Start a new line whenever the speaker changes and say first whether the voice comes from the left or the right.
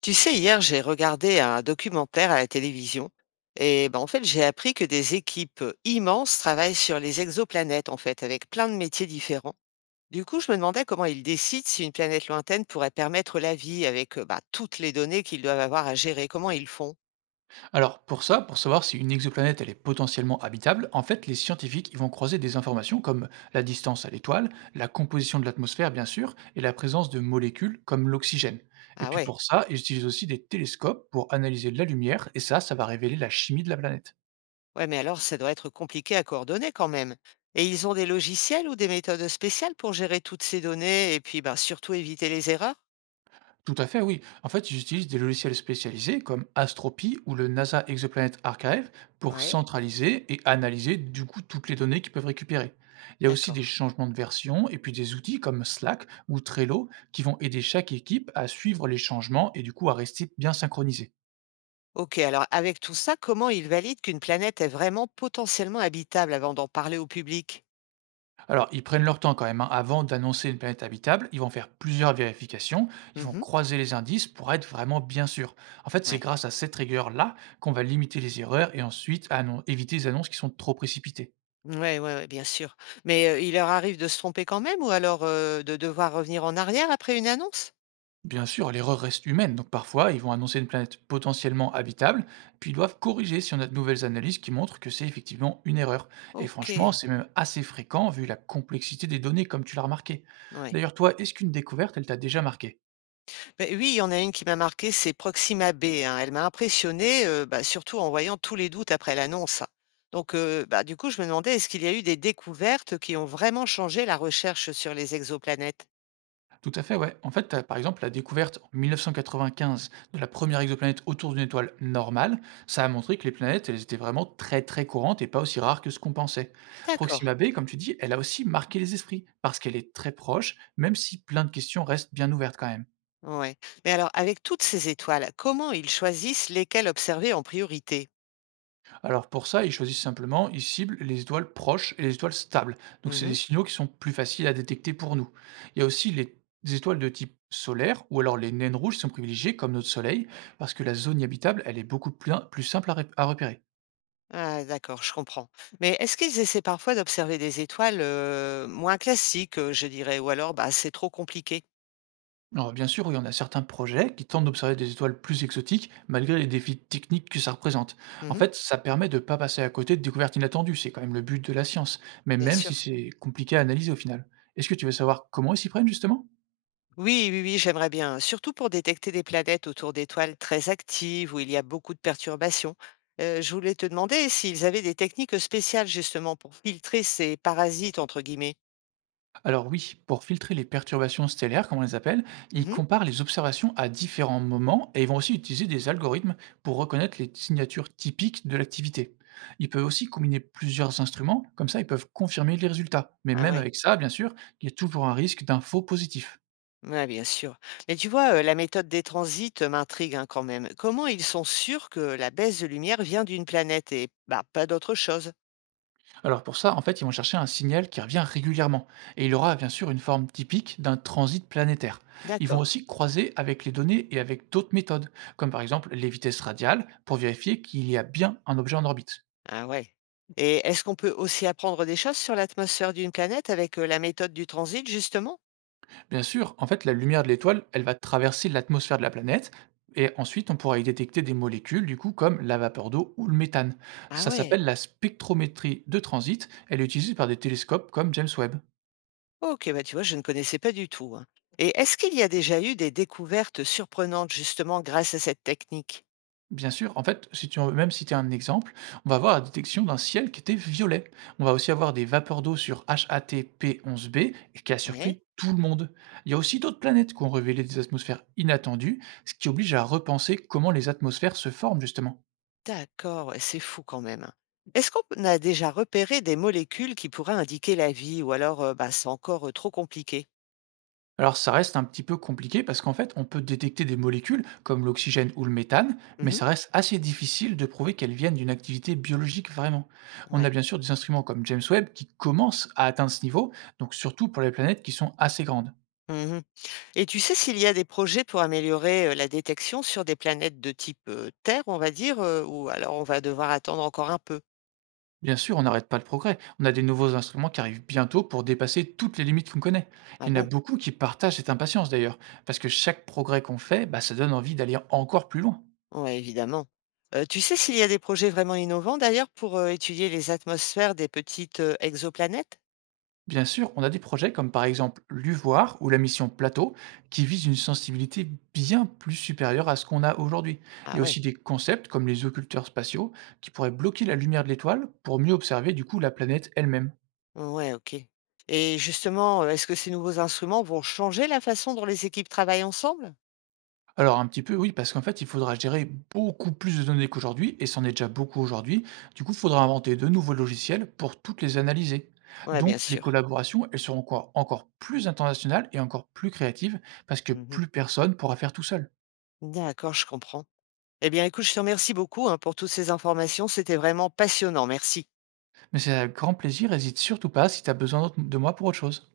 left: Tu sais, hier, j'ai regardé un documentaire à la télévision et ben, en fait, j'ai appris que des équipes immenses travaillent sur les exoplanètes, en fait, avec plein de métiers différents. Du coup, je me demandais comment ils décident si une planète lointaine pourrait permettre la vie avec bah, toutes les données qu'ils doivent avoir à gérer. Comment ils font?
right: Alors pour ça, pour savoir si une exoplanète elle est potentiellement habitable, en fait les scientifiques ils vont croiser des informations comme la distance à l'étoile, la composition de l'atmosphère bien sûr, et la présence de molécules comme l'oxygène. Et
left: Ah
right: puis
left: ouais,
right: pour ça, ils utilisent aussi des télescopes pour analyser la lumière, et ça va révéler la chimie de la planète.
left: ouais, mais alors ça doit être compliqué à coordonner quand même. Et ils ont des logiciels ou des méthodes spéciales pour gérer toutes ces données et puis bah, surtout éviter les erreurs?
right: Tout à fait, oui. En fait, ils utilisent des logiciels spécialisés comme Astropy ou le NASA Exoplanet Archive pour
left: Ouais,
right: centraliser et analyser du coup toutes les données qu'ils peuvent récupérer. Il y a aussi des
left: d'accord.
right: changements de version et puis des outils comme Slack ou Trello qui vont aider chaque équipe à suivre les changements et du coup à rester bien synchronisée.
left: Ok, alors avec tout ça, comment ils valident qu'une planète est vraiment potentiellement habitable avant d'en parler au public?
right: Alors, ils prennent leur temps quand même, hein. Avant d'annoncer une planète habitable, ils vont faire plusieurs vérifications, ils vont
left: Mhm.
right: croiser les indices pour être vraiment bien sûr. En fait, c'est
left: Ouais.
right: grâce à cette rigueur-là qu'on va limiter les erreurs et ensuite éviter les annonces qui sont trop précipitées.
left: Ouais, ouais, ouais, bien sûr. Mais il leur arrive de se tromper quand même ou alors de devoir revenir en arrière après une annonce?
right: Bien sûr, l'erreur reste humaine, donc parfois ils vont annoncer une planète potentiellement habitable, puis ils doivent corriger si on a de nouvelles analyses qui montrent que c'est effectivement une erreur. Et
left: Ok,
right: franchement, c'est même assez fréquent vu la complexité des données, comme tu l'as remarqué.
left: ouais.
right: D'ailleurs, toi, est-ce qu'une découverte, elle t'a déjà marqué?
left: Ben oui, il y en a une qui m'a marqué, c'est Proxima B. Hein. Elle m'a impressionnée, bah, surtout en voyant tous les doutes après l'annonce. Donc, bah, du coup, je me demandais, est-ce qu'il y a eu des découvertes qui ont vraiment changé la recherche sur les exoplanètes?
right: Tout à fait, ouais. En fait, tu par exemple la découverte en 1995 de la première exoplanète autour d'une étoile normale. Ça a montré que les planètes, elles étaient vraiment très très courantes et pas aussi rares que ce qu'on pensait.
left: D'accord.
right: Proxima B, comme tu dis, elle a aussi marqué les esprits parce qu'elle est très proche, même si plein de questions restent bien ouvertes quand même.
left: Ouais. Mais alors, avec toutes ces étoiles, comment ils choisissent lesquelles observer en priorité?
right: Alors pour ça, ils choisissent simplement, ils ciblent les étoiles proches et les étoiles stables. Donc c'est
left: Mhm.
right: des signaux qui sont plus faciles à détecter pour nous. Il y a aussi les Des étoiles de type solaire ou alors les naines rouges qui sont privilégiées comme notre Soleil parce que la zone habitable, elle est beaucoup plus simple à, à repérer.
left: Ah, d'accord, je comprends. Mais est-ce qu'ils essaient parfois d'observer des étoiles moins classiques, je dirais, ou alors bah, c'est trop compliqué?
right: Alors bien sûr, il y en a certains projets qui tentent d'observer des étoiles plus exotiques malgré les défis techniques que ça représente. En
left: Mhm.
right: fait, ça permet de ne pas passer à côté de découvertes inattendues, c'est quand même le but de la science, mais
left: Bien
right: même si
left: sûr.
right: c'est compliqué à analyser au final. Est-ce que tu veux savoir comment ils s'y prennent justement?
left: Oui, oui, oui, j'aimerais bien. Surtout pour détecter des planètes autour d'étoiles très actives où il y a beaucoup de perturbations. Je voulais te demander s'ils avaient des techniques spéciales justement pour filtrer ces parasites, entre guillemets.
right: Alors oui, pour filtrer les perturbations stellaires, comme on les appelle, ils
left: Mhm.
right: comparent les observations à différents moments et ils vont aussi utiliser des algorithmes pour reconnaître les signatures typiques de l'activité. Ils peuvent aussi combiner plusieurs instruments, comme ça ils peuvent confirmer les résultats. Mais
left: Ah
right: même
left: ouais.
right: avec ça, bien sûr, il y a toujours un risque d'un faux positif.
left: Ouais, bien sûr. Mais tu vois, la méthode des transits m'intrigue hein, quand même. Comment ils sont sûrs que la baisse de lumière vient d'une planète et bah, pas d'autre chose?
right: Alors pour ça, en fait, ils vont chercher un signal qui revient régulièrement, et il aura bien sûr une forme typique d'un transit planétaire. Ils vont
left: D'accord.
right: aussi croiser avec les données et avec d'autres méthodes, comme par exemple les vitesses radiales, pour vérifier qu'il y a bien un objet en orbite.
left: Ah ouais. Et est-ce qu'on peut aussi apprendre des choses sur l'atmosphère d'une planète avec la méthode du transit, justement?
right: Bien sûr, en fait, la lumière de l'étoile, elle va traverser l'atmosphère de la planète, et ensuite on pourra y détecter des molécules, du coup, comme la vapeur d'eau ou le méthane.
left: Ah
right: Ça
left: ouais.
right: s'appelle la spectrométrie de transit, elle est utilisée par des télescopes comme James Webb.
left: Ok, bah tu vois, je ne connaissais pas du tout. Hein. Et est-ce qu'il y a déjà eu des découvertes surprenantes, justement, grâce à cette technique?
right: Bien sûr, en fait, si tu en même si tu as un exemple, on va avoir la détection d'un ciel qui était violet. On va aussi avoir des vapeurs d'eau sur HAT-P-11b et qui a
left: Ouais.
right: surpris tout le monde. Il y a aussi d'autres planètes qui ont révélé des atmosphères inattendues, ce qui oblige à repenser comment les atmosphères se forment justement.
left: D'accord, et c'est fou quand même. Est-ce qu'on a déjà repéré des molécules qui pourraient indiquer la vie ou alors bah, c'est encore trop compliqué?
right: Alors ça reste un petit peu compliqué parce qu'en fait, on peut détecter des molécules comme l'oxygène ou le méthane, mais
left: Mhm.
right: ça reste assez difficile de prouver qu'elles viennent d'une activité biologique vraiment. On a
left: Ouais.
right: bien sûr des instruments comme James Webb qui commencent à atteindre ce niveau, donc surtout pour les planètes qui sont assez grandes.
left: Mhm. Et tu sais s'il y a des projets pour améliorer la détection sur des planètes de type Terre, on va dire, ou alors on va devoir attendre encore un peu?
right: Bien sûr, on n'arrête pas le progrès. On a des nouveaux instruments qui arrivent bientôt pour dépasser toutes les limites qu'on connaît.
left: Ah
right: Il y en a
left: bon?
right: beaucoup qui partagent cette impatience d'ailleurs, parce que chaque progrès qu'on fait, bah, ça donne envie d'aller encore plus loin.
left: Ouais, évidemment. Tu sais s'il y a des projets vraiment innovants d'ailleurs pour étudier les atmosphères des petites exoplanètes?
right: Bien sûr, on a des projets comme par exemple l'UVOIR ou la mission Plateau qui visent une sensibilité bien plus supérieure à ce qu'on a aujourd'hui. Il
left: Ah
right: y a aussi
left: ouais.
right: des concepts comme les occulteurs spatiaux qui pourraient bloquer la lumière de l'étoile pour mieux observer du coup la planète elle-même.
left: Ouais, OK, et justement, est-ce que ces nouveaux instruments vont changer la façon dont les équipes travaillent ensemble?
right: Alors un petit peu oui, parce qu'en fait il faudra gérer beaucoup plus de données qu'aujourd'hui, et c'en est déjà beaucoup aujourd'hui, du coup il faudra inventer de nouveaux logiciels pour toutes les analyser.
left: Ouais, bien
right: Donc les
left: sûr.
right: collaborations, elles seront encore plus internationales et encore plus créatives, parce que
left: Mmh.
right: plus personne pourra faire tout seul.
left: D'accord, je comprends. Eh bien, écoute, je te remercie beaucoup, hein, pour toutes ces informations. C'était vraiment passionnant. Merci.
right: Mais c'est avec grand plaisir, hésite surtout pas si tu as besoin d'autre de moi pour autre chose.